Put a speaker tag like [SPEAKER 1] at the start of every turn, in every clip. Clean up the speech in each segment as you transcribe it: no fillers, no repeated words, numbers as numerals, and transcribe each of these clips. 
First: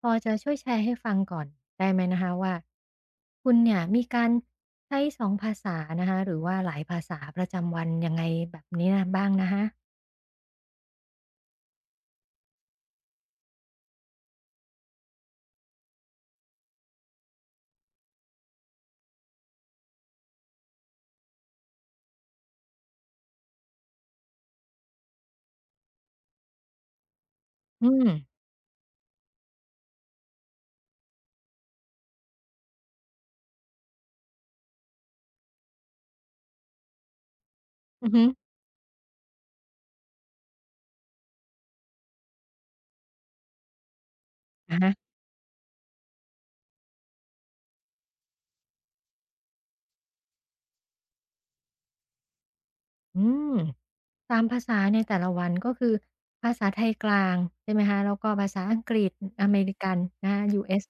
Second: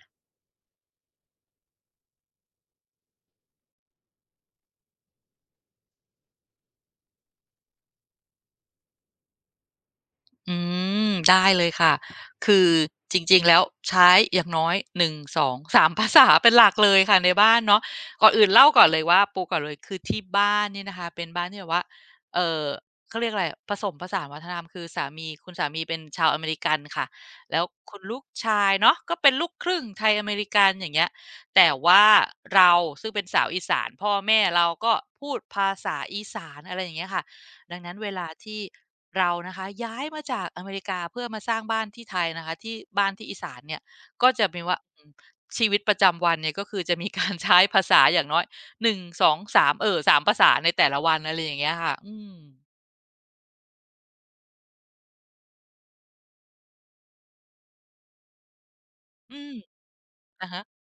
[SPEAKER 1] พอจะช่วยแชร์ให้ฟังก่อนได้ไหมนะคะว่าคุณเนี่ยมีการใช้สองภาษานะคะหรือว่าหลายภาษาประจำวันยังไงแบบนี้นะบ้างนะคะ
[SPEAKER 2] อืมได้เลยค่ะคือจริงๆแล้วใช้อย่างน้อยหนึ่งสองสาม ภาษาเป็นหลักเลยค่ะในบ้านเนาะก่อนอื่นเล่าก่อนเลยว่าปูก่อนเลยคือที่บ้านเนี่ยนะคะเป็นบ้านที่แบบว่าเอ่อเขาเรียกอะไรผสมผสานวัฒนธรรมคือสามีคุณสามีเป็นชาวอเมริกันค่ะแล้ว
[SPEAKER 1] อื
[SPEAKER 2] คุณ
[SPEAKER 1] ม
[SPEAKER 2] ลูกชายเนาะก็เป็นลูกครึ่งไทยอเมริกันอย่างเงี้ยแต่ว่าเราซึ่งเป็นสาวอีสานพ่อแม่เราก็พูดภาษาอีสานอะไรอย่างเงี้ยค่ะ ดังนั้น
[SPEAKER 1] อื
[SPEAKER 2] เว
[SPEAKER 1] อฮึ
[SPEAKER 2] ลาที่เรานะคะย้ายมาจากอเมริกาเพื่อมาสร้างบ้านที่ไทยนะคะที่บ้านที่อีสานเนี่ยก็จะมีว่า
[SPEAKER 1] อะฮะ
[SPEAKER 2] ชีวิตประจำวันเนี่ยก็คือจะมีการใช้ภาษาอย่างน้อย1 2 3เอ่อ3ภาษาในแต่ละวันอะไรอย่างเงี้ยค่ะอืม
[SPEAKER 1] อืมตามภาษาในแต่ละวันก็คือภาษาไทยกลางใช่ไหมคะแล้วก็ภาษาอังกฤษ
[SPEAKER 2] อื
[SPEAKER 1] อ
[SPEAKER 2] ม
[SPEAKER 1] เมริกันนะคะ
[SPEAKER 2] อะฮะ
[SPEAKER 1] US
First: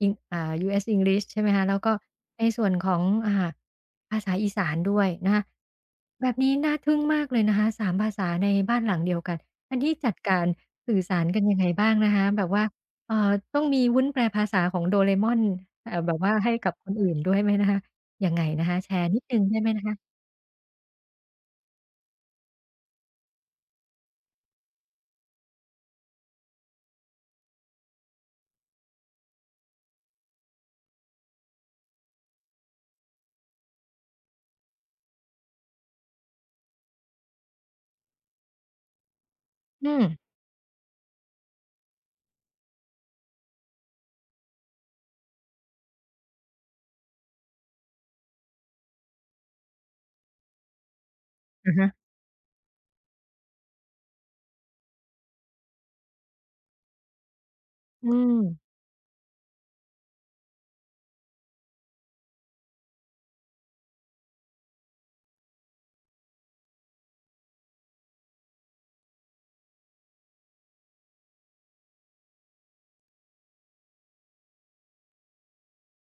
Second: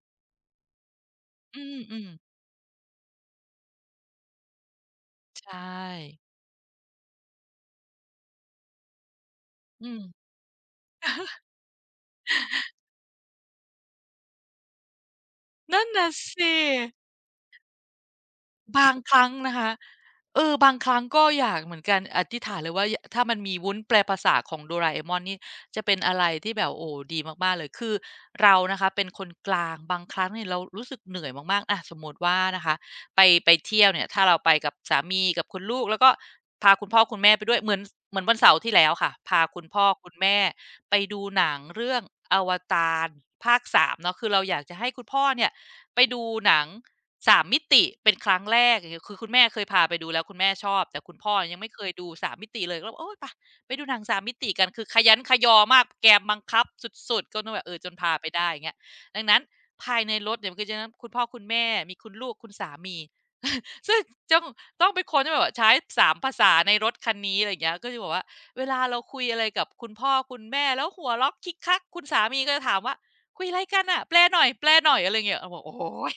[SPEAKER 1] อิงUS English ใช่ไหม
[SPEAKER 2] อื
[SPEAKER 1] คะแล้วก็
[SPEAKER 2] ม
[SPEAKER 1] ในส่วนของภาษาอีสานด้วยนะ
[SPEAKER 2] ๆ
[SPEAKER 1] คะ
[SPEAKER 2] ใช่
[SPEAKER 1] แบบนี้น่าทึ่งมากเลยนะคะ3ภาษาในบ้านหลังเดียวกันอัน
[SPEAKER 2] อื
[SPEAKER 1] นี้
[SPEAKER 2] ม
[SPEAKER 1] จัดการสื่อสารกันยังไงบ้างนะคะแบบว่าต้องมีวุ้นแปลภาษาของโดเรม่อน
[SPEAKER 2] นั่นน่ะ
[SPEAKER 1] แบบว่า
[SPEAKER 2] สิ
[SPEAKER 1] ให้กับคนอื่นด้วยไหมนะคะอย่างงั้
[SPEAKER 2] บาง
[SPEAKER 1] น
[SPEAKER 2] ค
[SPEAKER 1] นิด
[SPEAKER 2] รั้ง
[SPEAKER 1] หนึ่ง
[SPEAKER 2] นะ
[SPEAKER 1] ได้ไหม
[SPEAKER 2] คะ
[SPEAKER 1] นะคะ
[SPEAKER 2] เออบางครั้งก็อยากเหมือนกันอธิษฐานเลยว่ายถ้ามันมีวุ้นแปลภาษาของโดราเอมอนนี่จะเป็นอะไรที่แบบโอ้โฮดีมากๆเลยคือเรานะคะเป็นคนกลางบางครั้งเนี่ยเรารู้สึกเหนื่อยมากๆอะสมมุติว่านะคะไปเที่ยวเนี่ยถ้าเราไปกับสามีกับคุณลูกแล้วก็พาคุณพ่อคุณแม่ไปด้วยเหมือนวันเสาร์ที่แล้วค่ะพาคุณพ่อ
[SPEAKER 1] อืม
[SPEAKER 2] คุณแม่ ไปดูหนังเรื่องอวตารภาคสามเนาะคือเราอยากจะให้คุณพ่อเนี่ยไปดูหนังสามมิติเป็นครั้งแรกอย่างเงี้ยคือคุณแม่เคยพาไปดูแล้วคุณแม่ชอบแต่คุณพ่อยังไม่
[SPEAKER 1] อะ
[SPEAKER 2] เค
[SPEAKER 1] ฮะ
[SPEAKER 2] ยดูสามมิติเลยก็เลยโอ๊ยไปดูหนังสามมิติกันคือขยั้นขยอมากแกมบังคับสุดๆก็นู่นแบบเออจนพา
[SPEAKER 1] อื
[SPEAKER 2] ไป
[SPEAKER 1] ม
[SPEAKER 2] ได้อย่างเงี้ยดังนั้นภายในรถเนี่ยมันก็จะคุณพ่อคุณแม่มีคุณลูกคุณสามี ซึ่งจ้องต้องเป็นคนที่แบบว่าใช้สามภาษาในรถคันนี้อะไรอย่างเงี้ยก็จะบอกว่า เวลาเราคุยอะไรกับคุณพ่อคุณแม่แล้วหัวเราะคิกคักคุณสามีก็จะถามว่าคุยอะไรกันน่ะแปลหน่อยแปลหน่อยอะไรเงี้ยเราบอกโอ้ย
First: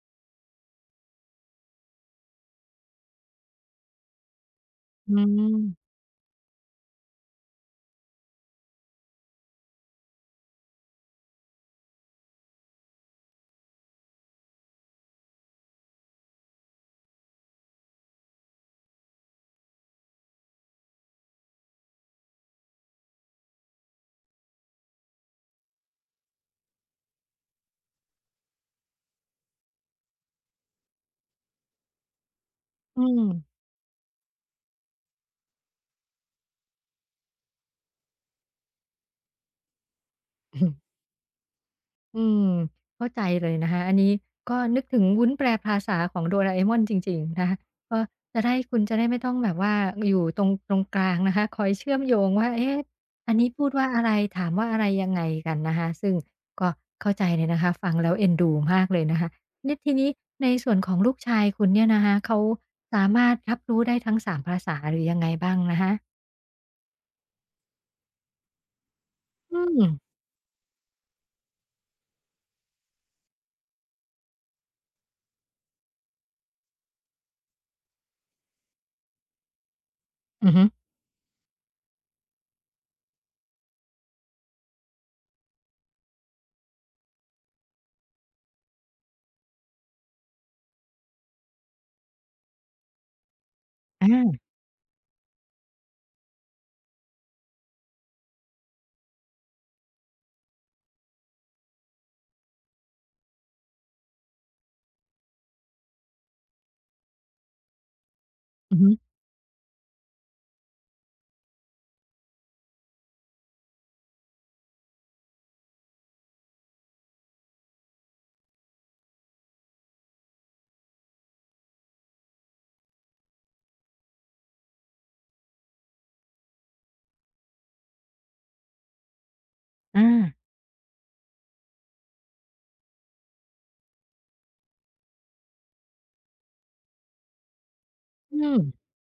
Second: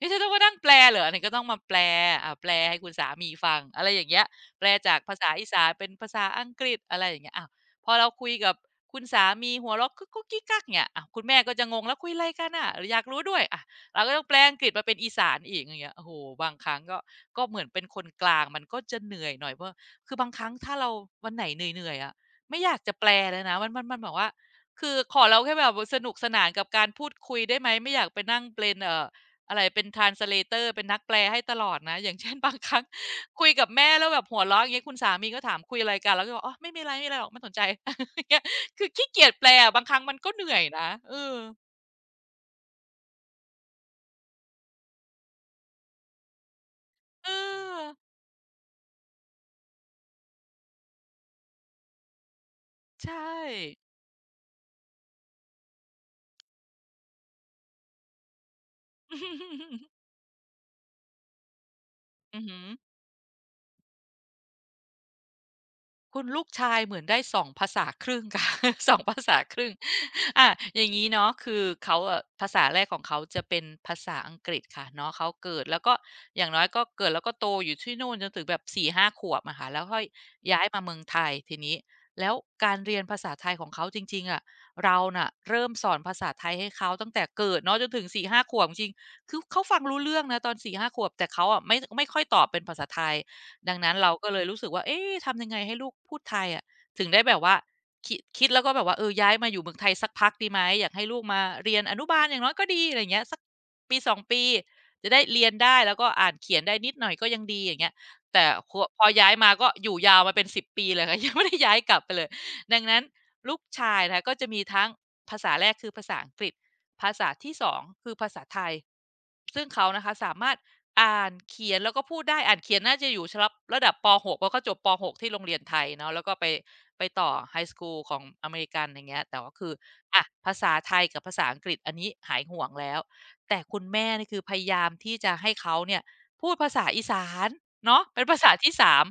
[SPEAKER 2] นี่ฉันต้องมานั่งแปลเหรอเนี่ยก็ต้องมาแปลอ่าแปลให้คุณสามีฟังอะไรอย่างเงี้ยแปลจาก
[SPEAKER 1] อื
[SPEAKER 2] ภาษาอีสานเป็น
[SPEAKER 1] ม
[SPEAKER 2] ภาษาอังกฤษอะไรอย่างเงี้ยอ้าวพอเราคุยกับคุณสามีหัวเราะกุ๊กกุ๊กกิ๊กกั๊กเนี่ยอ้าวคุณแม่ก็จะงงแล้วคุยอะไรกันน่ะอยากรู้ด้วยอะเราก็ต้องแปลอังกฤษมาเป็นอีสานอีกอย่างเงี้ยโอ้โฮบางครั้งก็เหมือนเป็นคนกลางมันก็จะเหนื่อยหน่อยเพราะ คือบางครั้งถ้าเราวันไหนเหนื่อยๆอะไม่อยากจะแปลเลยนะมันบอกว่าคือขอเราแค่แบบสนุกสนานกับการพูดคุยได้ไหมไม่อยากไปนั่งเป็นอะไรเป็น t r a เ s เ a อร r เป็นนักแปลให้ตลอดนะ อย่างเช่น บางครั้ง
[SPEAKER 1] อืม
[SPEAKER 2] คุยกับแม่แล้วแบบหัวเราะอย่างเงี้ยคุณสามีก็ถามคุยอะไรกันแล้วก็บอกอ๋อไม่มีอะไรไม่มีอะไรหรอกไม่สนใจ อย่างเงี้ยคือขี้เกียจแปลบางครั้งมันก็เหนื่อยนะ เออ
[SPEAKER 1] อืม เข้าใจเลยนะคะอันนี้ก็นึกถึงวุ้นแปลภาษาของโดราเอมอนจริง
[SPEAKER 2] เอ
[SPEAKER 1] ๆนะคะ
[SPEAKER 2] อ
[SPEAKER 1] ก็จะได้คุณจะได้ไม่ต้องแบบว่าอยู่ตรงกลางนะคะคอยเชื่อมโยงว่าเอ๊ะ
[SPEAKER 2] ใช
[SPEAKER 1] อันนี้พูด
[SPEAKER 2] ่
[SPEAKER 1] ว่าอะไรถามว่าอะไรยังไงกันนะคะซึ่งก็เข้าใจเลยนะคะฟังแล้วเอ็นดูมากเลยนะคะนี่ที นี้ในส่วนของลูกชายคุณเนี่ยนะคะ
[SPEAKER 2] อื
[SPEAKER 1] เขา
[SPEAKER 2] อหือ
[SPEAKER 1] สามารถรับรู้ได้ทั้ง3ภาษาหรือยังไงบ้างนะคะ
[SPEAKER 2] คุณลูกชายเหมือนได้สองภาษาครึ่งค่ะ สองภาษาค
[SPEAKER 1] อื
[SPEAKER 2] รึ่ง
[SPEAKER 1] ม
[SPEAKER 2] อาอย่างงี้เนาะคือเขาอะภาษาแรกของเขาจะเป็นภาษาอังกฤษค่ะเนาะเขาเกิดแล้วก็อย่างน้อยก็เกิดแล้วก็โตอยู่ที่นู่นจนถึงแบบ4-5ขวบอะค่ะแล้วค่อย
[SPEAKER 1] อือ
[SPEAKER 2] ย้า
[SPEAKER 1] ฮึ
[SPEAKER 2] ยมาเมืองไทยทีนี้แล้วการเรียนภาษาไทยของเขาจริงๆอะเราน่ะเริ่มสอนภาษาไทยให้เขาตั้งแต่เกิดเนาะจนถึงสี่ห้าขวบจริงๆคือเขาฟังรู้เรื่องนะตอนสี่ห้าขวบแต่เขาอะไม่ค่อยตอบเป็นภาษาไทย ดังนั้นเราก็เลย
[SPEAKER 1] อา
[SPEAKER 2] รู้สึกว่าเอ๊ะทำยังไงให้ลูกพูดไทยอะถึงได้แบบว่าคิดแล้วก็แบบว่าเออย้ายมาอยู่เมืองไทยสักพักดีไหมอยากให้ลูกมาเรียนอนุบาลอย่างน้อยก็ดีอะไรเงี้ยสักปี2ปี จะได้เรียนได้แล้วก็อ่านเขียนได้นิดหน่อยก็ยังดีอย่างเงี้ยแต่ค
[SPEAKER 1] อือฮึ
[SPEAKER 2] พอย้ายมาก็อยู่ยาวมาเป็น10ปีเลยค่ะ ยังไม่ได้ย้ายกลับไปเลย ดังนั้นลูกชายนะคะก็จะมีทั้งภาษาแรกคือภาษาอังกฤษภาษาที่สองคือภาษาไทยซึ่งเขานะคะสามารถ อ่านเขียนแล้วก็พูดได้อ่านเขียนน่าจะอยู่ชับระดับป6เพราะก็จบป6ที่โรงเรียนไทยเนาะแล้วก็ไปต่อไฮสกูลของอเมริกันอย่างเงี้ยแต่ว่าคือ
[SPEAKER 1] อา
[SPEAKER 2] อะภาษาไทยกับภาษาอังกฤษอันนี้หายห่วงแล้วแต่คุณแม่นี่คือพยายามที่จะให้เขาเนี่ยพูดภาษาอีสานเนาะเป็น
[SPEAKER 1] อื
[SPEAKER 2] ภาษา
[SPEAKER 1] ม
[SPEAKER 2] ที่สาม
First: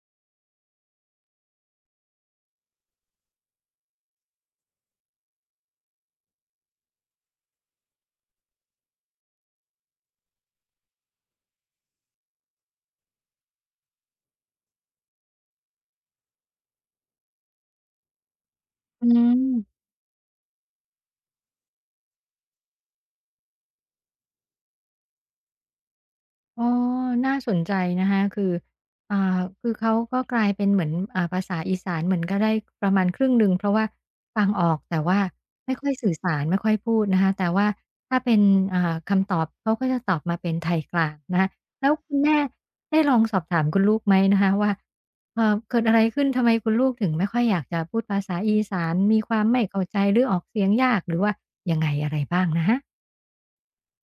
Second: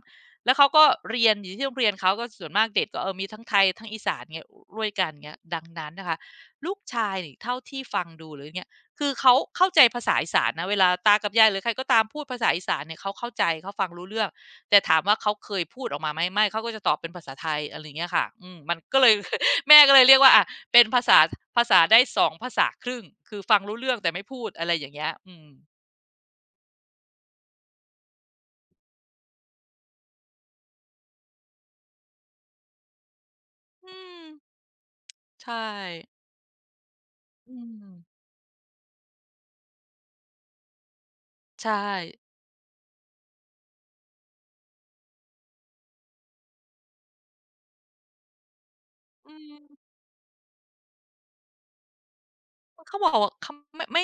[SPEAKER 2] แล้วเขาก็เรียนอยู่ที่โรงเรียนเขาก็ส่วนมากเด็กก็มีทั้งไทยทั้งอีสานเงี้ยด้วยกันเงี้ยดังนั้นนะคะลูกชายนี่เท่าที่ฟังดูหรือไง คือเขาเข้าใจภาษาอีสานนะเวลาตากับยายหรือใครก็ตามพูดภาษาอีสานเนี่ยเขาเข้าใจเขาฟังรู้เรื่องแต่ถามว่าเขาเคยพูดออกมาไหมไม่เขาก็จะตอบเป็นภาษาไทยอะไรอย่างเงี้ยค่ะอืมมันก็
[SPEAKER 1] อื
[SPEAKER 2] เลย แม่
[SPEAKER 1] ม
[SPEAKER 2] ก็เลยเรียกว่าอะเป็นภาษาได้สองภาษาครึ่งคือฟังรู้เรื่องแต่ไม่พูดอะไรอย่างเงี้ยอืม
[SPEAKER 1] อ๋อน่าสนใจนะคะคืออ่าคือเขาก็กลายเป็นเหมือนภาษาอีสานเหมือนก็ได้ประมาณครึ่งหนึ่งเพราะว่า
[SPEAKER 2] อืม
[SPEAKER 1] ฟังออกแต่ว่า
[SPEAKER 2] ใช่
[SPEAKER 1] ไม่ค่อยสื่อสารไม่ค่อยพูดนะคะแต่
[SPEAKER 2] อื
[SPEAKER 1] ว่า
[SPEAKER 2] ม
[SPEAKER 1] ถ้าเป็นคำตอบเขาก็จะตอบมาเป็นไทยกลางนะคะ
[SPEAKER 2] ใช่
[SPEAKER 1] แล้วคุณแม่ได้ลองสอบถามคุณลูกไหมนะคะว่าเกิดอะไรขึ้น ทำไมคุณลูกถึงไม่ค่อยอยากจะพูดภาษาอีสานมีค
[SPEAKER 2] อื
[SPEAKER 1] วามไม่เข้า
[SPEAKER 2] ม
[SPEAKER 1] ใจหรือออกเสียงยากหรือว่ายังไงอะไรบ้างนะคะ
[SPEAKER 2] เขาบอกว่าเขาไม่ไม่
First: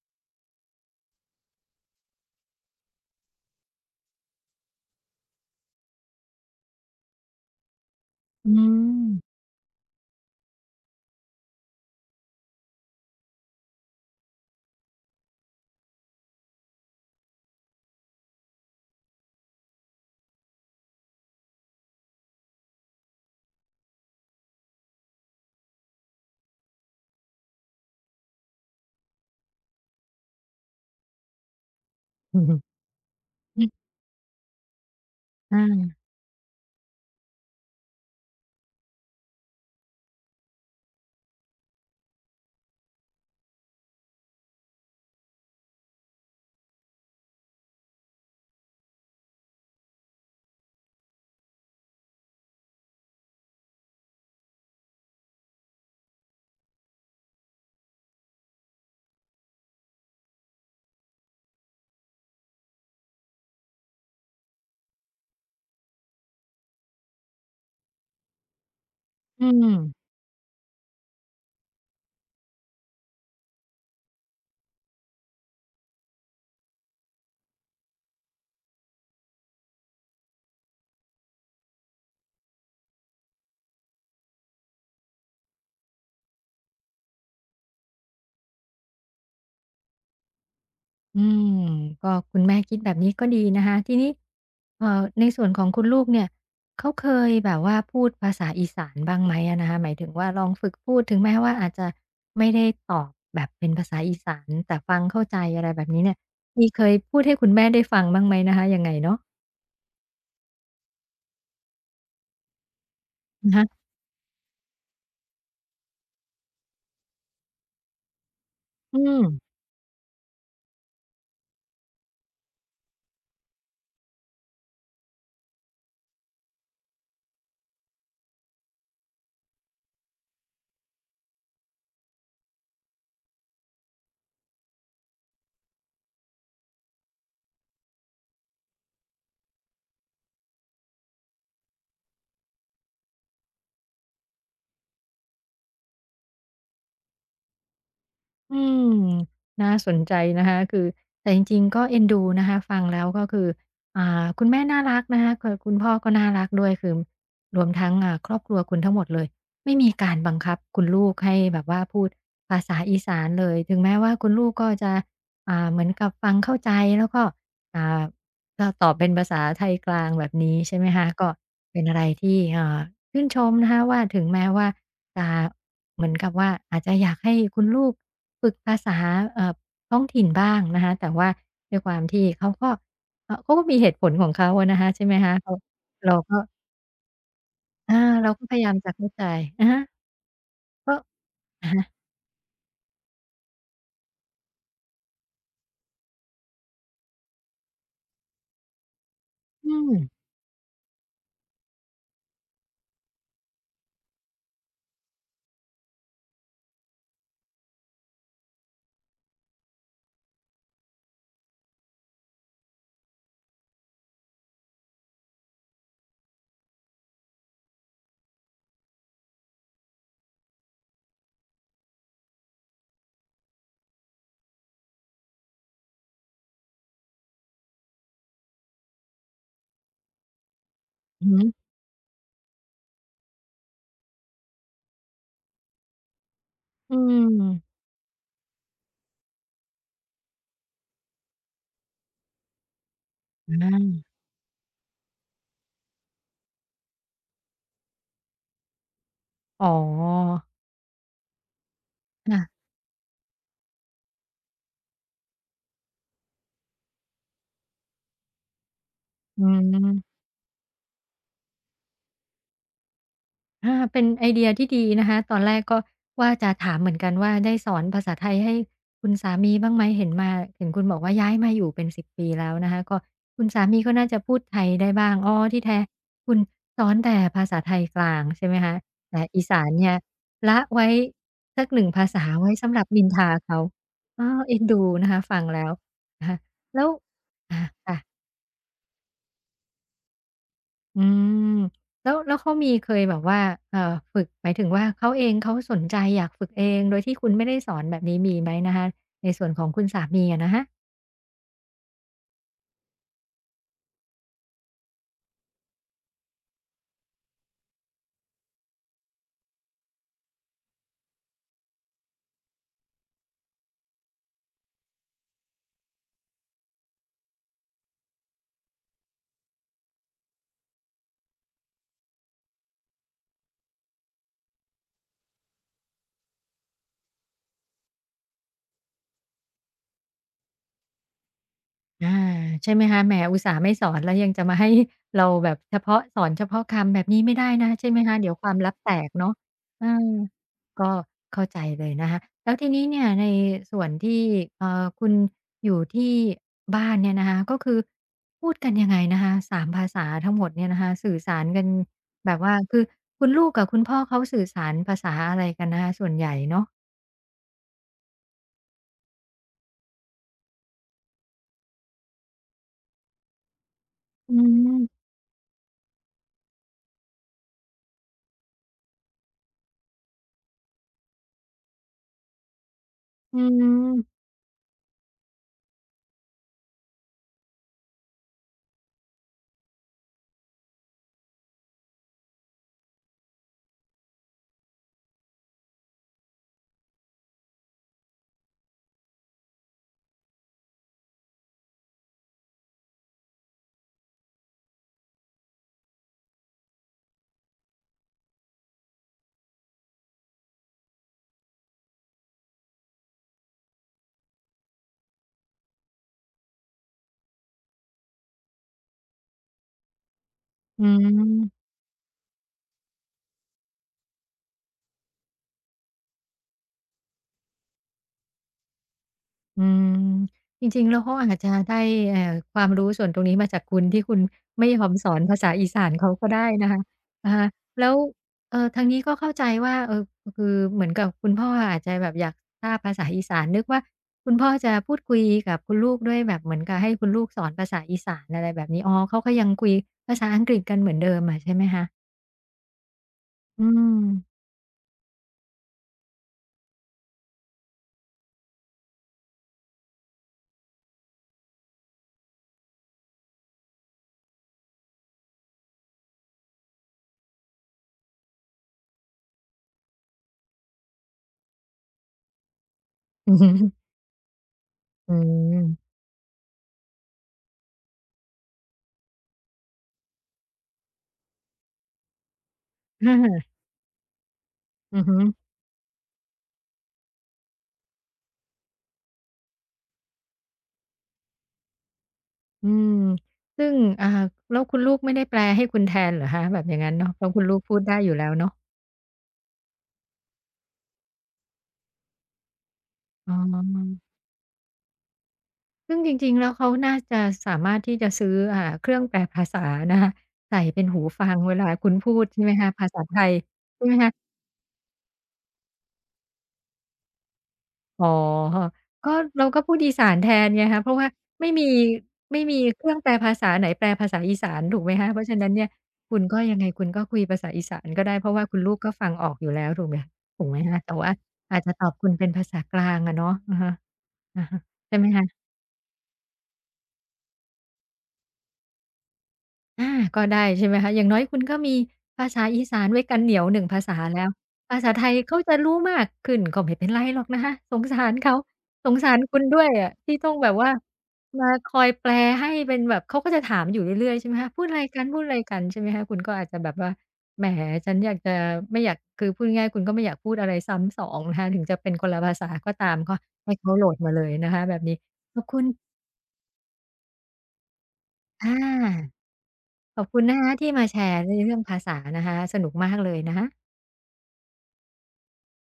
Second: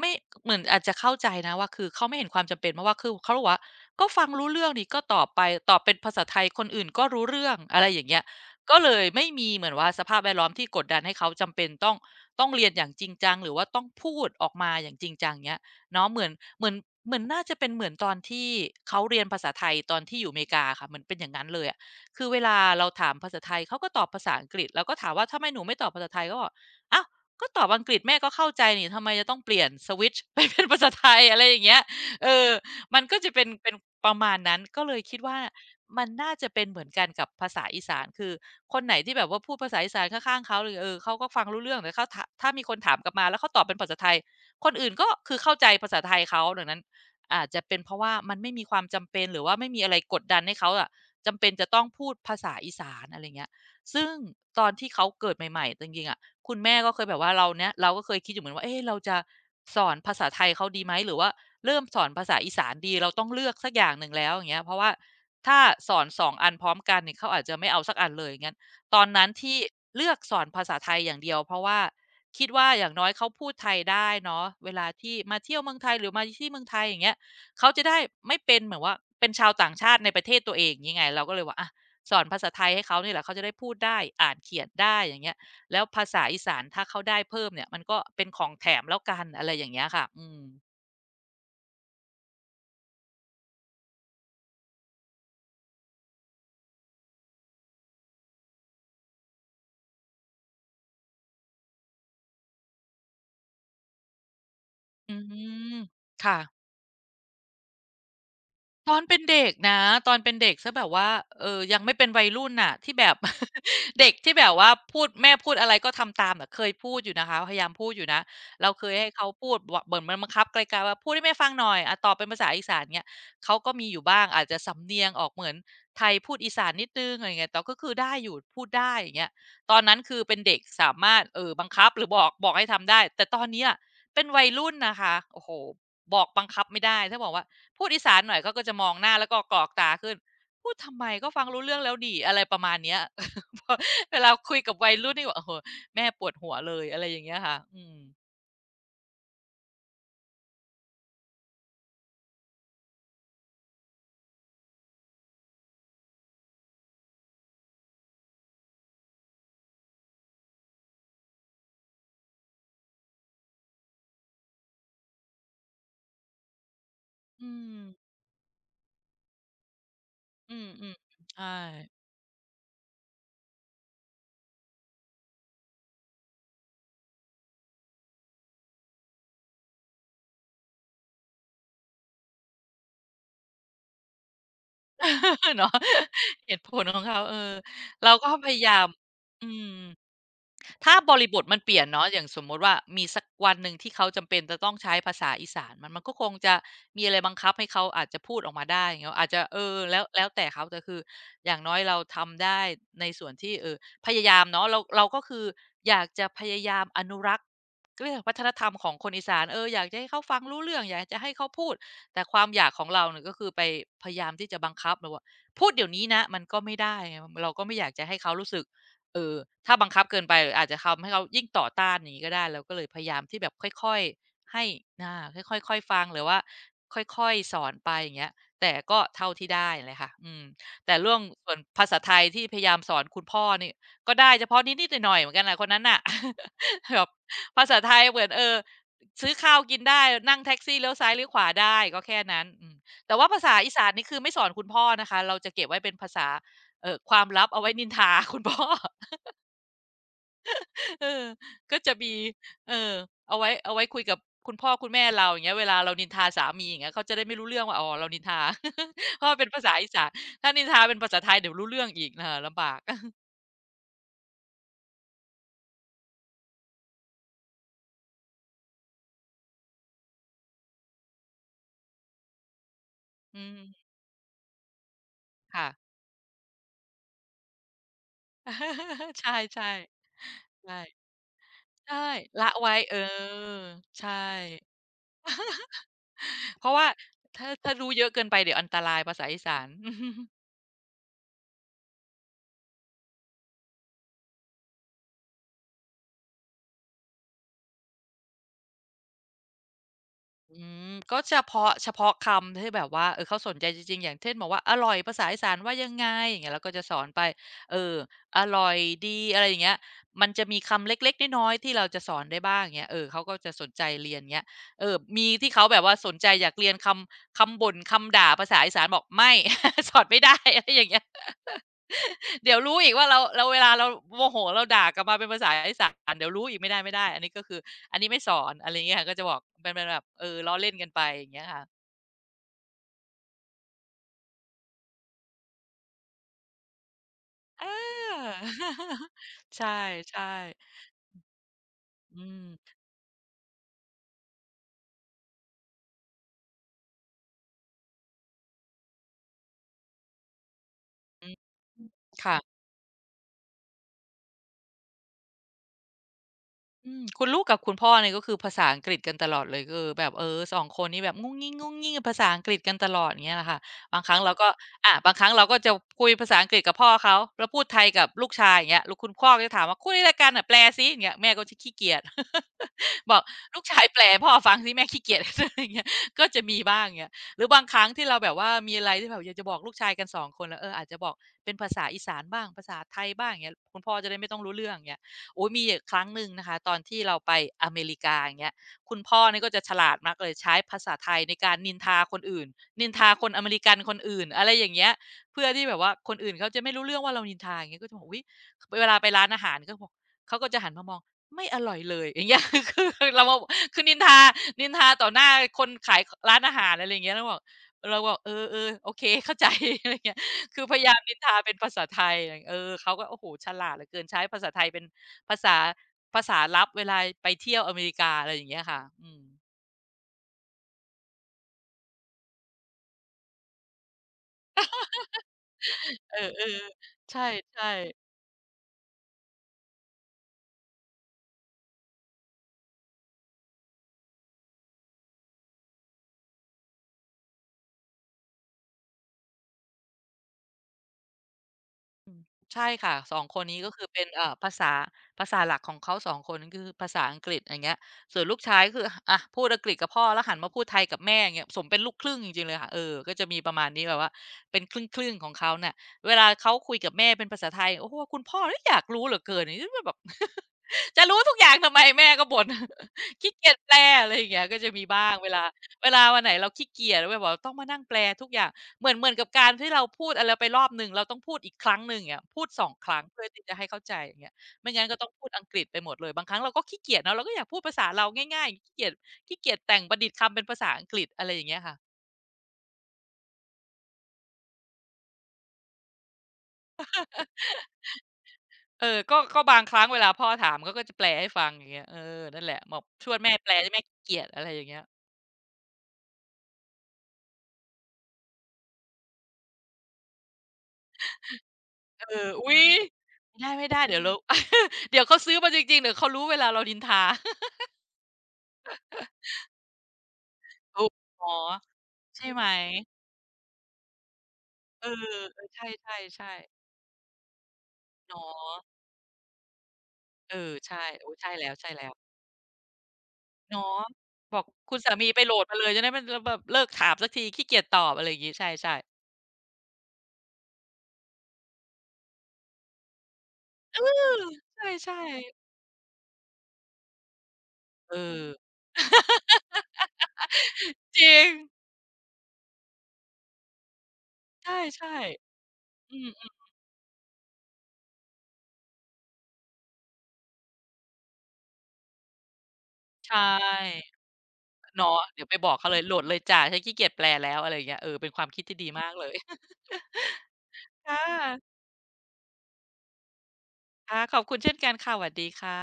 [SPEAKER 2] ไม่เหมือนอาจจะเข้าใจนะว่าคือเขาไม่เห็นความจำเป็นเพราะว่าคือเขาบอกว่าก็ฟังรู้เรื่องนี่ก็ตอบไปตอบเป็นภาษาไทยคนอื่นก็รู้เรื่องอะไรอย่างเงี้ย
[SPEAKER 1] อื
[SPEAKER 2] ก็เลยไม่
[SPEAKER 1] ม
[SPEAKER 2] มีเหมือนว่าสภาพแวดล้อมที่กดดันให้เขาจำเป็นต้องเรียนอย่างจริงจังหรือว่าต้องพูดออกมาอย่างจริงจังเงี้ยเนาะเหมือนเหมือนน่าจะเป็นเหมือนตอนที่เขาเรียนภาษาไทยตอนที่อยู่อเมริกาอะค่ะเหมือนเป็นอย่างนั้นเลยอะคือเวลาเราถามภาษาไทยเขาก็ตอบภาษาอังกฤษเราก็ถามว่าทำไมหนูไม่ตอบภาษาไทยเขาบอกอ้าว ก็ตอบอังกฤษแม่ก็เข้าใจนี่ทำไมจะต้องเปลี่ยนสวิตช์ ไปเป็นภาษาไทยอะไรอย่างเงี้ยเอ
[SPEAKER 1] อือ
[SPEAKER 2] อ
[SPEAKER 1] ฮึ
[SPEAKER 2] มันก็จะเป็น
[SPEAKER 1] ออ
[SPEAKER 2] เป็นประมาณนั้นก็เลยคิดว่า
[SPEAKER 1] อา
[SPEAKER 2] มันน่าจะเป็นเหมือนกันกับภาษาอีสานคือคนไหนที่แบบว่าพูดภาษาอีสานข้างๆเขาหรือเขาก็ฟังรู้เรื่องแต่เขาถ้ามีคนถามกลับมาแล้วเขาตอบเป็นภาษาไทยคนอื่นก็คือเข้าใจภาษาไทยเขาดังนั้นอาจจะเป็นเพราะว่ามันไม่มีความจำเป็นหรือว่าไม่มีอะไรกดดันให้เขาอะจำเป็นจะต้องพูดภาษาอีสานอะไรเงี้ยซึ่งตอนที่เขาเกิดใหม่ๆจริงๆอะ คุณแม่ก็เคยแบบว่าเราเนี้ยเราก็เคยคิดอยู่เหมือนว่าเอ๊ะเราจะสอนภาษาไทยเขาดีไหมหรือว่าเริ่มสอนภาษาอีสานดีเราต้องเลือกสักอย่างหนึ่งแล้วอย่างเงี้ยเพราะว่าถ้าสอน2องอันพร้อมกันเนี่ยเขาอาจจะไม่เอาสักอันเลยอย่างงั้นตอนนั้น
[SPEAKER 1] อื
[SPEAKER 2] ที่
[SPEAKER 1] ม
[SPEAKER 2] เลือกสอนภาษาไทยอย่างเดียวเพราะว่าคิดว่าอย่างน้อยเขาพูดไทยได้เนาะเวลาที่มาเที่ยวเมืองไทยหรือมาที่เมืองไทยอย่างเงี้ยเขาจะได้ไม่เป็นเหมือนว่าเป็นชาวต่างชาติในประเทศตัวเองงี้ไงเราก็เลยว่าอะสอนภาษาไทยให้เขานี่แหละเขาจะได้พูดได้อ่านเขียนได้อย่างเงี้ย แล้วภาษาอีสานถ้าเขาได้เพิ่มเนี่ยมันก็เป็นของแถมแล้วกันอะไรอย่างเงี้ยค่ะ อืม
[SPEAKER 1] อืมก็คุณแม่คิดแบบนี้ก็ดีนะคะทีนี้ในส่วนของคุณลูกเนี่ยเขาเคยแบบว่าพูดภาษาอีสานบ้างไหมอะนะคะหมายถึงว่าลองฝึกพูดถึงแม้ว่าอาจจะไม่ได้ตอบแบบเป็นภาษาอีสานแต่ฟัง
[SPEAKER 2] อื
[SPEAKER 1] เข้าใจอะไร
[SPEAKER 2] ม
[SPEAKER 1] แบบนี้เนี่ย
[SPEAKER 2] ค่ะ
[SPEAKER 1] มีเคยพูดให้คุณแม่ได้ฟังบ้างไหมนะคะ ยัง
[SPEAKER 2] ต
[SPEAKER 1] ไง
[SPEAKER 2] อนเป็
[SPEAKER 1] เนาะ
[SPEAKER 2] นเด็กนะตอนเป็นเด็กเสียแบบว่ายังไม่เป็นวัยรุ่นน่ะที่แบบ
[SPEAKER 1] อะ ฮะ
[SPEAKER 2] เด็กที่แบบว่าพูดแม่พูดอะไรก็ทำตามนะเคยพูดอยู่นะคะพยายามพูดอยู่นะเราเคย
[SPEAKER 1] อื
[SPEAKER 2] ให้เขา
[SPEAKER 1] ม
[SPEAKER 2] พูดวาเหมือนมันบังคับไกลๆว่าพูดให้แม่ฟังหน่อยอะตอบเป็นภาษาอีสานเงี้ยเขาก็มีอยู่บ้างอาจจะสำเนียงออกเหมือนไทยพูดอีสานนิดนึงอะไรย่างเงี้ยแต่ก็คือได้อยู่พูดได้อย่างเงี้ยตอนนั้นคือเป็นเด็กสามารถบังคับหรือบอกให้ทำได้แต่ตอนเนี้ยเป็นวัยรุ่นนะคะโอ้โหบอกบังคับไม่ได้ถ้าบอกว่า พูดอีสานหน่อยเขาก็จะมองหน้าแล้วก็กรอกตาขึ้นพูดทำไมก็ฟังรู้เรื่องแล้วดีอะไรประมาณเนี้ย เพอเวลาคุยกับวัยรุ่นนี่แบบโอ้โหแม่ปวดหัวเลยอะไรอย่างเงี้ยค่ะอืม
[SPEAKER 1] อืมน่าสนใจนะคะคือแต่จริงๆก็เอ็นดูนะคะฟังแล้วก็คือคุณแม่น่ารักนะคะคคุณพ่อก็น่ารักด้วยคือรวมทั้งครอบครัวคุณทั้งหมดเลยไม่มีการบังคับคุณลูกให้แบบว่าพูดภาษาอีสานเลยถึงแม้ว่าคุณลูกก็จะเหมือนกับฟังเข้าใจแล้วก็
[SPEAKER 2] อืม
[SPEAKER 1] อ่าก็ตอบเป็นภาษาไทยกลางแบบ
[SPEAKER 2] อื
[SPEAKER 1] นี้ใช่ไหม
[SPEAKER 2] ม
[SPEAKER 1] คะ
[SPEAKER 2] ๆ
[SPEAKER 1] ก็
[SPEAKER 2] ๆใช่
[SPEAKER 1] เป็นอะไรที่ชื่นชมนะคะว่าถึงแม้ว่า จะเหมือนกับว่าอาจจะอยากให้คุณลูกฝึกภาษาเอ่อท้องถิ่นบ้างนะคะแต่ว่าด้วยความที่เขาก็เขาก็มีเหตุผลของเขาอะนะคะใช่ไหมคะเขา
[SPEAKER 2] เนาะ
[SPEAKER 1] เราก็
[SPEAKER 2] เหตุผลของเขาเออ
[SPEAKER 1] อา
[SPEAKER 2] เราก็
[SPEAKER 1] เราก็
[SPEAKER 2] พ
[SPEAKER 1] พ
[SPEAKER 2] ยา
[SPEAKER 1] ยายา
[SPEAKER 2] ยา
[SPEAKER 1] ม
[SPEAKER 2] ม
[SPEAKER 1] จะเข้าใจ
[SPEAKER 2] อื
[SPEAKER 1] อะ
[SPEAKER 2] ม
[SPEAKER 1] ฮะ
[SPEAKER 2] ถ้า
[SPEAKER 1] ก็
[SPEAKER 2] บริบทมัน
[SPEAKER 1] อะ
[SPEAKER 2] เปลี่ย
[SPEAKER 1] ฮะ
[SPEAKER 2] นเนาะอย่างสมมติว่ามีสักวันหนึ่งที่เขาจำเป็นจะต้องใช้ภาษาอีสานมันก็คงจะมีอะไรบังคับให้เขาอาจจะพูดออกมาได้อย่างเงี้ยอาจจะเอ
[SPEAKER 1] อื
[SPEAKER 2] อ
[SPEAKER 1] ม
[SPEAKER 2] แล้วแต่เขาแต่คืออย่างน้อยเราทำได้ในส่วนที่พยายามเนาะเราก็คืออยากจะพยายามอนุรักษ์เรียกวัฒนธรรมของคนอีสานเอออยากจะให้เขาฟังรู้เรื่องอยากจะให้เขาพูดแต่ความอยากของเราเนี่ยก็คือไปพยายามที่จะบังคับแบบว่าพูดเดี๋ยวนี้นะมันก็ไม่ได้ไงเราก็ไม่อยากจะให้เขารู้สึก เออถ้าบังคับเกินไปอาจจะทำให้เขายิ่งต่อต้านอย่างนี้ก็ได้เราก็เลยพยายามที่แบบค่อยๆให้อาค่อยๆค่อยฟังหรือว่าค่อยๆสอนไปอย่างเงี้ยแต่ก็เท่าที่ได้เลยค่ะอืมแต่เรื่อง
[SPEAKER 1] อือฮึ
[SPEAKER 2] ส่วนภาษาไทยที่พยายามสอนคุณพ่อนี่ก็ได้เฉพาะนิดๆหน่อยๆเหมือนกันนะคนนั้นน่ะ
[SPEAKER 1] อื
[SPEAKER 2] แบบภาษา
[SPEAKER 1] ม
[SPEAKER 2] ไทยเหมือนเออซื้อข้าวกินได้นั่งแท็กซี่เลี้ยวซ้ายเลี้ยวขวาได้ก็แค่นั้นอืมแต่ว่าภาษาอีสานนี่
[SPEAKER 1] อา
[SPEAKER 2] คือไม่สอนคุณพ่อนะคะเราจะเก็บไว้เป็นภาษาความลับเอาไว้นินทา คุณ พ่อ
[SPEAKER 1] อ๋อ
[SPEAKER 2] เออก็จะมี
[SPEAKER 1] ค่ะ
[SPEAKER 2] เออเอาไว้คุยกับคุณพ่อคุณแม่เราอย่างเงี้ยเวลาเรานินทาสามีอย่างเงี้ยเขาจะได้ไม่รู้เรื่องว่าอ๋อเรานินทา เพราะมัน
[SPEAKER 1] อื
[SPEAKER 2] เป็นภาษาอีสาน
[SPEAKER 1] ม
[SPEAKER 2] ถ้านินทาเป็นภาษาไทยเดี๋ยวรู้เรื่องอีกเออลำบาก
[SPEAKER 1] อาเป็นไอเดียที่ดีนะคะตอนแรกก็ว่าจะถามเหมือนกันว่าได้สอนภาษาไทยให้คุณสามีบ้างไหมเห็นมาเห็นคุณบอกว่าย้ายมาอยู่เป็น10ปีแล้วนะคะก็คุ
[SPEAKER 2] อื
[SPEAKER 1] ณสามี
[SPEAKER 2] ม
[SPEAKER 1] ก็น่าจะพูดไทยได้บ้างอ๋อที่
[SPEAKER 2] ค่ะ
[SPEAKER 1] แท้คุณสอนแต่ภาษาไทยกลางใช่ไหมคะ แต่
[SPEAKER 2] ใช่
[SPEAKER 1] อี
[SPEAKER 2] ๆใช
[SPEAKER 1] สานเนี่ยละไว้
[SPEAKER 2] ่
[SPEAKER 1] สักหนึ่งภา
[SPEAKER 2] ใช่
[SPEAKER 1] ษา
[SPEAKER 2] ละ
[SPEAKER 1] ไว้สำ
[SPEAKER 2] ไว้
[SPEAKER 1] หรับ
[SPEAKER 2] เอ
[SPEAKER 1] นินทา
[SPEAKER 2] อ
[SPEAKER 1] เขา
[SPEAKER 2] ใช่
[SPEAKER 1] อ้อเอ็นดูนะคะฟังแล้วนะคะ
[SPEAKER 2] เพราะ
[SPEAKER 1] แล้
[SPEAKER 2] ว่า
[SPEAKER 1] ว
[SPEAKER 2] ถ้า
[SPEAKER 1] อา
[SPEAKER 2] ถ้ารู้เยอะ
[SPEAKER 1] ค่ะ
[SPEAKER 2] เกินไปเดี๋ยวอันตรายภาษาอีสาน
[SPEAKER 1] อืมแล้วแล้วเขามีเคยแบบว่าเอ่อฝึกหมายถึงว่าเขาเองเขาสนใจอยากฝึกเองโดยที่คุณไม่ได้สอนแบบนี้มีไหมนะคะในส่วนของคุณสามีอะนะ
[SPEAKER 2] อื
[SPEAKER 1] คะ
[SPEAKER 2] มก็เฉพาะคำที่แบบว่าเออเขาสนใจจริงๆอย่างเช่นบอกว่าอร่อยภาษาอีสานว่ายังไงอย่างเงี้ยเราก็จะสอนไปเอออร่อยดีอะไรอย่างเงี้ยมันจะมีคำเล็กๆน้อยๆที่เราจะสอนได้บ้างอย่างเงี้ยเออเขาก็จะสนใจเรียนเงี้ยเออมีที่เขาแบบว่าสนใจอยากเรียนคำบ่นคำด่าภาษาอีสานบอกไม่ สอนไม่ได้อะไรอย่างเงี้ย เดี๋ยวรู้อีกว่าเราเวลาเราโมโหเราด่ากลับมาเป็นภาษาอีสานเดี๋ยวรู้อีกไม่ได้ๆอันนี้ก็คือ อันนี้ไม่สอนอะไรอย่างเงี้ยค่ะก็จะบอกเป็นแบบเออล้อเล่นกันไปอย่างเงี้ยค่ะ
[SPEAKER 1] อาใช่ไหมคะแหมอุตส่าห์ไม่สอนแล้วยังจะมาให้เราแบบเฉพาะสอนเฉพาะคำแบบนี้ไม่ได้
[SPEAKER 2] อ
[SPEAKER 1] นะใช่ไหมคะเดี๋ย
[SPEAKER 2] า
[SPEAKER 1] วความลับแตกเนาะ
[SPEAKER 2] ใช
[SPEAKER 1] เออ
[SPEAKER 2] ่ๆ
[SPEAKER 1] ก็เข้าใจเลยนะคะ
[SPEAKER 2] อืม
[SPEAKER 1] แล้วทีนี้เนี่ยในส่วนที่คุณอยู่ที่บ้านเนี่ยนะคะก็คือพูดกันยังไงนะคะ3ภาษาทั้งหมดเนี่ยนะคะสื่อ
[SPEAKER 2] อืม
[SPEAKER 1] สารกันแบบว่า
[SPEAKER 2] ค่ะ
[SPEAKER 1] คือคุณลูกกับคุณพ่อเขาสื่อสารภาษาอะไรกันนะคะส่วนใหญ่เนาะ
[SPEAKER 2] อืมคุณลูกกับคุณพ่อเนี่ยก็คือภาษาอังกฤษกันตลอดเลยคือแบบเออสองคนนี้แบบงงงิ้งๆๆภาษาอังกฤษกันตลอดอย่างเงี้ยแหละค่ะบางครั้งเรา
[SPEAKER 1] อื
[SPEAKER 2] ก็
[SPEAKER 1] ม
[SPEAKER 2] อาบางครั้งเราก็จะคุยภาษาอังกฤษกับพ่อเขาแล้วพูดไทยกับลูกชายอย่างเงี้ยแล้วคุณพ่อก็จะถามว่าคุยอะไรกันน่ะแปลสิอย่างเงี้ยแม่ก็จะขี้เกียจ บอก
[SPEAKER 1] อื
[SPEAKER 2] ลูกชายแปล
[SPEAKER 1] ม
[SPEAKER 2] ให้พ่อฟังสิแม่ขี้เกียจ อย่างเงี้ย ก็จะมีบ้างอย่างเงี้ยหรือบางครั้งที่เราแบบว่ามีอะไรที่แบบอยากจะบอกลูกชายกันสองคนแล้วเอออาจจะบอกเป็นภาษาอีสานบ้างภาษาไทยบ้างอย่างเงี้ยคุณพ่อจะได้ไม่ต้องรู้เรื่องอย่างเงี้ย โอ้ยมีอยู่ครั้งหนึ่งนะคะตอนที่เราไปอเมริกาอย่างเงี้ยคุณพ่อนี่ก็จะฉลาดมากเลยใช้ภาษาไทยในการนินทาคนอื่นนินทาคนอเมริกันคนอื่น อะไรอย่างเงี้ยเพื่อที่แบบว่าคนอื่นเขาจะไม่รู้เรื่องว่าเรานินทาอย่างเงี้ยก็จะบอกอุยเวลาไปร้านอาหารก็บอกเขาก็จะหันมามองไม่อร่อยเลยอย่างเงี้ย คือเรามาคือนินทาต่อหน้าคนขายร้านอาหารอะไรอย่างเงี้ยแล้วบอกเราบอกเออโอเค เข้าใจ อะไรเงี้ยคือพ
[SPEAKER 1] อื
[SPEAKER 2] ยายามนินทาเป็น
[SPEAKER 1] ม
[SPEAKER 2] ภาษาไทยอะไรเงี้ยเออเขาก็โอ้โหฉลาดเหลือเกินใช้ภาษาไทยเป็น ภาษาภาษาลับเวลาไปเที่ยวอเมริกาอะไรอย่างเงี้ยค่ะอืม
[SPEAKER 1] อืมจริงๆแล้วเขาอาจจะได้ความรู้ส่วนตรงนี้มาจากคุณที่คุณไม่ยอมสอนภาษาอีสานเขา
[SPEAKER 2] เออ
[SPEAKER 1] ก็ได้นะคะ
[SPEAKER 2] ๆใ
[SPEAKER 1] อะฮะ
[SPEAKER 2] ช่
[SPEAKER 1] แล้ว
[SPEAKER 2] ๆ
[SPEAKER 1] ทางนี้ก็เข้าใจว่าคือเหมือนกับคุณพ่ออาจจะแบบอยากทราบภาษาอีสานนึกว่าคุณพ่อจะพูดคุยกับคุณลูกด้วยแบบเหมือนกับให้คุณลูกสอนภาษาอีสานอะไรแบบนี้อ๋อเขาก็ยังคุยภาษาอังกฤษกันเหมือนเดิมอะใช่ไหมคะ
[SPEAKER 2] ใช่ค่ะสองคนนี้
[SPEAKER 1] อื
[SPEAKER 2] ก็คือ
[SPEAKER 1] ม
[SPEAKER 2] เป็นภาษาหลักของเขาสองคนก็คือภาษาอังกฤษอย่างเงี้ยส่วนลูกชายก็คืออะพูดอังกฤษกับพ่อแล้วหันมาพูดไทยกับแม่อย่างเงี้ยสมเป็นลูกครึ่งจริงๆเลยค่ะเออก็จะมีประมาณนี้แบบว่าเป็นครึ่งๆของเขาน่ะเวลาเขาคุยกับแม่เป็นภาษาไทยโอ้โฮคุณพ่อนี่อยากรู้เหลือเกินอย่างงี้ก็แบบ จะรู้ทุกอย่างทำไมแม่ก็บ่น ขี้
[SPEAKER 1] อือ
[SPEAKER 2] เกี
[SPEAKER 1] ฮึ
[SPEAKER 2] ยจแปลอะไรอย่างเงี้ยก็จะมีบ้า
[SPEAKER 1] อื
[SPEAKER 2] งเวลาเว
[SPEAKER 1] ม
[SPEAKER 2] ลาวันไหนเราขี้เกียจแล้วแบบว่าต้องมานั่งแปลทุกอย่าง เหมือนกับการที่เราพูดอะไรไปรอบหนึ่งเราต้องพูดอีกครั้งหนึ่งอย่างเงี้ยพูด2ครั้ง
[SPEAKER 1] อ
[SPEAKER 2] เพื่อที่จะ
[SPEAKER 1] า
[SPEAKER 2] ให้เข้าใจอย่างเงี้ยไม่งั้นก็
[SPEAKER 1] อือ
[SPEAKER 2] ต้อง
[SPEAKER 1] ฮึ
[SPEAKER 2] พูดอังกฤษไปหมดเลยบางครั้งเราก็ขี้เกียจเนาะเราก็อยากพูดภาษาเราง่ายๆขี้เกียจแต่งประดิษฐ์คำเป็นภาษาอังกฤษอะไรอย่างเงี้ยค่ะ
[SPEAKER 1] อืมซึ่งอ่าแล้วคุณลูกไม่ได้แปลให้คุณแทนเหรอคะแบบอย่างงั้นเนาะเพราะคุณลูกพูดได้อยู่แล้วเนาะ
[SPEAKER 2] เออก็บางครั้งเวลาพ่อถามเขาก็จะแปลให้ฟังอย่างเงี้ยเออนั่นแหละบอกช่วย
[SPEAKER 1] อ๋
[SPEAKER 2] แม่แปลแม่ขี้
[SPEAKER 1] อ
[SPEAKER 2] เกียจอะไรอย่างเงี้ย
[SPEAKER 1] ซึ่งจริงๆแล้วเขาน่าจะสามารถที่จะซื้อเครื่องแปลภาษานะคะใส่เป็นหูฟังเวลาคุณ
[SPEAKER 2] เอ
[SPEAKER 1] พูด
[SPEAKER 2] อ
[SPEAKER 1] ใช่ไห
[SPEAKER 2] อุ๊
[SPEAKER 1] ม
[SPEAKER 2] ย
[SPEAKER 1] คะภาษาไทย
[SPEAKER 2] ไม่ได้
[SPEAKER 1] ใช่
[SPEAKER 2] ๆ
[SPEAKER 1] ไหม
[SPEAKER 2] เดี๋ยว
[SPEAKER 1] คะ
[SPEAKER 2] เรา เดี๋ยวเขาซื้อมาจริงๆเดี๋ยวเขารู้เวลาเรานินทา
[SPEAKER 1] อ๋อก็เราก็พูดอีสานแทนไงคะ
[SPEAKER 2] ถู
[SPEAKER 1] เพ
[SPEAKER 2] ก
[SPEAKER 1] ราะว่า
[SPEAKER 2] อ๋อ
[SPEAKER 1] ไม่มี
[SPEAKER 2] ใช่ไห
[SPEAKER 1] ไม่
[SPEAKER 2] ม
[SPEAKER 1] มีเครื่องแปลภาษาไหนแปลภาษาอีสานถูก
[SPEAKER 2] เออ
[SPEAKER 1] ไหมคะเพราะฉะนั้น
[SPEAKER 2] ๆใช
[SPEAKER 1] เนี่ยคุณ
[SPEAKER 2] ่
[SPEAKER 1] ก็
[SPEAKER 2] ๆ
[SPEAKER 1] ยังไง
[SPEAKER 2] ๆ
[SPEAKER 1] คุณก็คุยภาษาอีสานก็ได้
[SPEAKER 2] เนา
[SPEAKER 1] เพราะว่า
[SPEAKER 2] ะ
[SPEAKER 1] คุณลูกก็ฟังออกอยู่แล้วถูกไหม
[SPEAKER 2] เอ
[SPEAKER 1] ถูก
[SPEAKER 2] อ
[SPEAKER 1] ไหมคะ
[SPEAKER 2] ใช่
[SPEAKER 1] แต่
[SPEAKER 2] โอ้
[SPEAKER 1] ว่า
[SPEAKER 2] ใช่
[SPEAKER 1] อาจจะต
[SPEAKER 2] แล้
[SPEAKER 1] อ
[SPEAKER 2] ว
[SPEAKER 1] บคุณ
[SPEAKER 2] ๆ
[SPEAKER 1] เป็นภาษากลางอะเนาะอะ
[SPEAKER 2] เนาะ
[SPEAKER 1] ฮะ
[SPEAKER 2] บอ
[SPEAKER 1] อะ
[SPEAKER 2] ก
[SPEAKER 1] ฮะ
[SPEAKER 2] คุณสา
[SPEAKER 1] ใช่ไหม
[SPEAKER 2] มีไปโหลด
[SPEAKER 1] คะ
[SPEAKER 2] มาเลยจะได้ไม่แล้วแบบเลิกถามสักทีขี้เกียจตอบอะไรอย่างงี้ใช่
[SPEAKER 1] อาก็ได้ใช่ไหมคะอย่างน้อยคุณก็มีภาษาอีสานไว้กันเหนียวหนึ่งภาษาแล้ว
[SPEAKER 2] ๆเออ
[SPEAKER 1] ภาษา
[SPEAKER 2] ใช่
[SPEAKER 1] ไทยเขาจะรู้มากขึ้นก็ไม่เป็นไรหรอกนะคะสง
[SPEAKER 2] ๆเอ
[SPEAKER 1] สาร
[SPEAKER 2] อ
[SPEAKER 1] เขาสงสารคุณด้วยอะที่ต้องแบบว่า
[SPEAKER 2] จริง
[SPEAKER 1] มาคอยแปลให้เป็นแบบเขาก็จะถามอยู่เรื่อยๆใช่ไหม
[SPEAKER 2] ใ
[SPEAKER 1] คะพูดอะไร
[SPEAKER 2] ช่
[SPEAKER 1] กันพูดอะไรกันใช่ไหม
[SPEAKER 2] ๆอื
[SPEAKER 1] คะคุณก็
[SPEAKER 2] ม
[SPEAKER 1] อาจจะแบบว่าแหมฉันอยากจะไม่อยากคือพูดง่ายๆคุณก็ไม่อยากพูดอะไรซ้ำสองนะคะถึงจะเป็นคนละภาษาก็ตาม
[SPEAKER 2] ๆใช
[SPEAKER 1] ก็ให้เขาโหล
[SPEAKER 2] ่
[SPEAKER 1] ดมาเลยนะคะแบบนี้
[SPEAKER 2] เนาะเดี๋ยวไป
[SPEAKER 1] ขอบ
[SPEAKER 2] บอก
[SPEAKER 1] คุณ
[SPEAKER 2] เขาเลยโหลดเลยจ้ะฉันขี้เกียจแปลแล้วอะไรอย่างเงี้ยเออเป็นความคิด
[SPEAKER 1] อา
[SPEAKER 2] ที่ดีมากเลย
[SPEAKER 1] ขอบคุณนะคะที่มาแช
[SPEAKER 2] ค่ะ
[SPEAKER 1] ร์ในเรื่องภาษานะคะสนุกมากเลยนะคะ
[SPEAKER 2] ค่ะขอบคุณเช่นกันค่ะหวัดดีค่ะ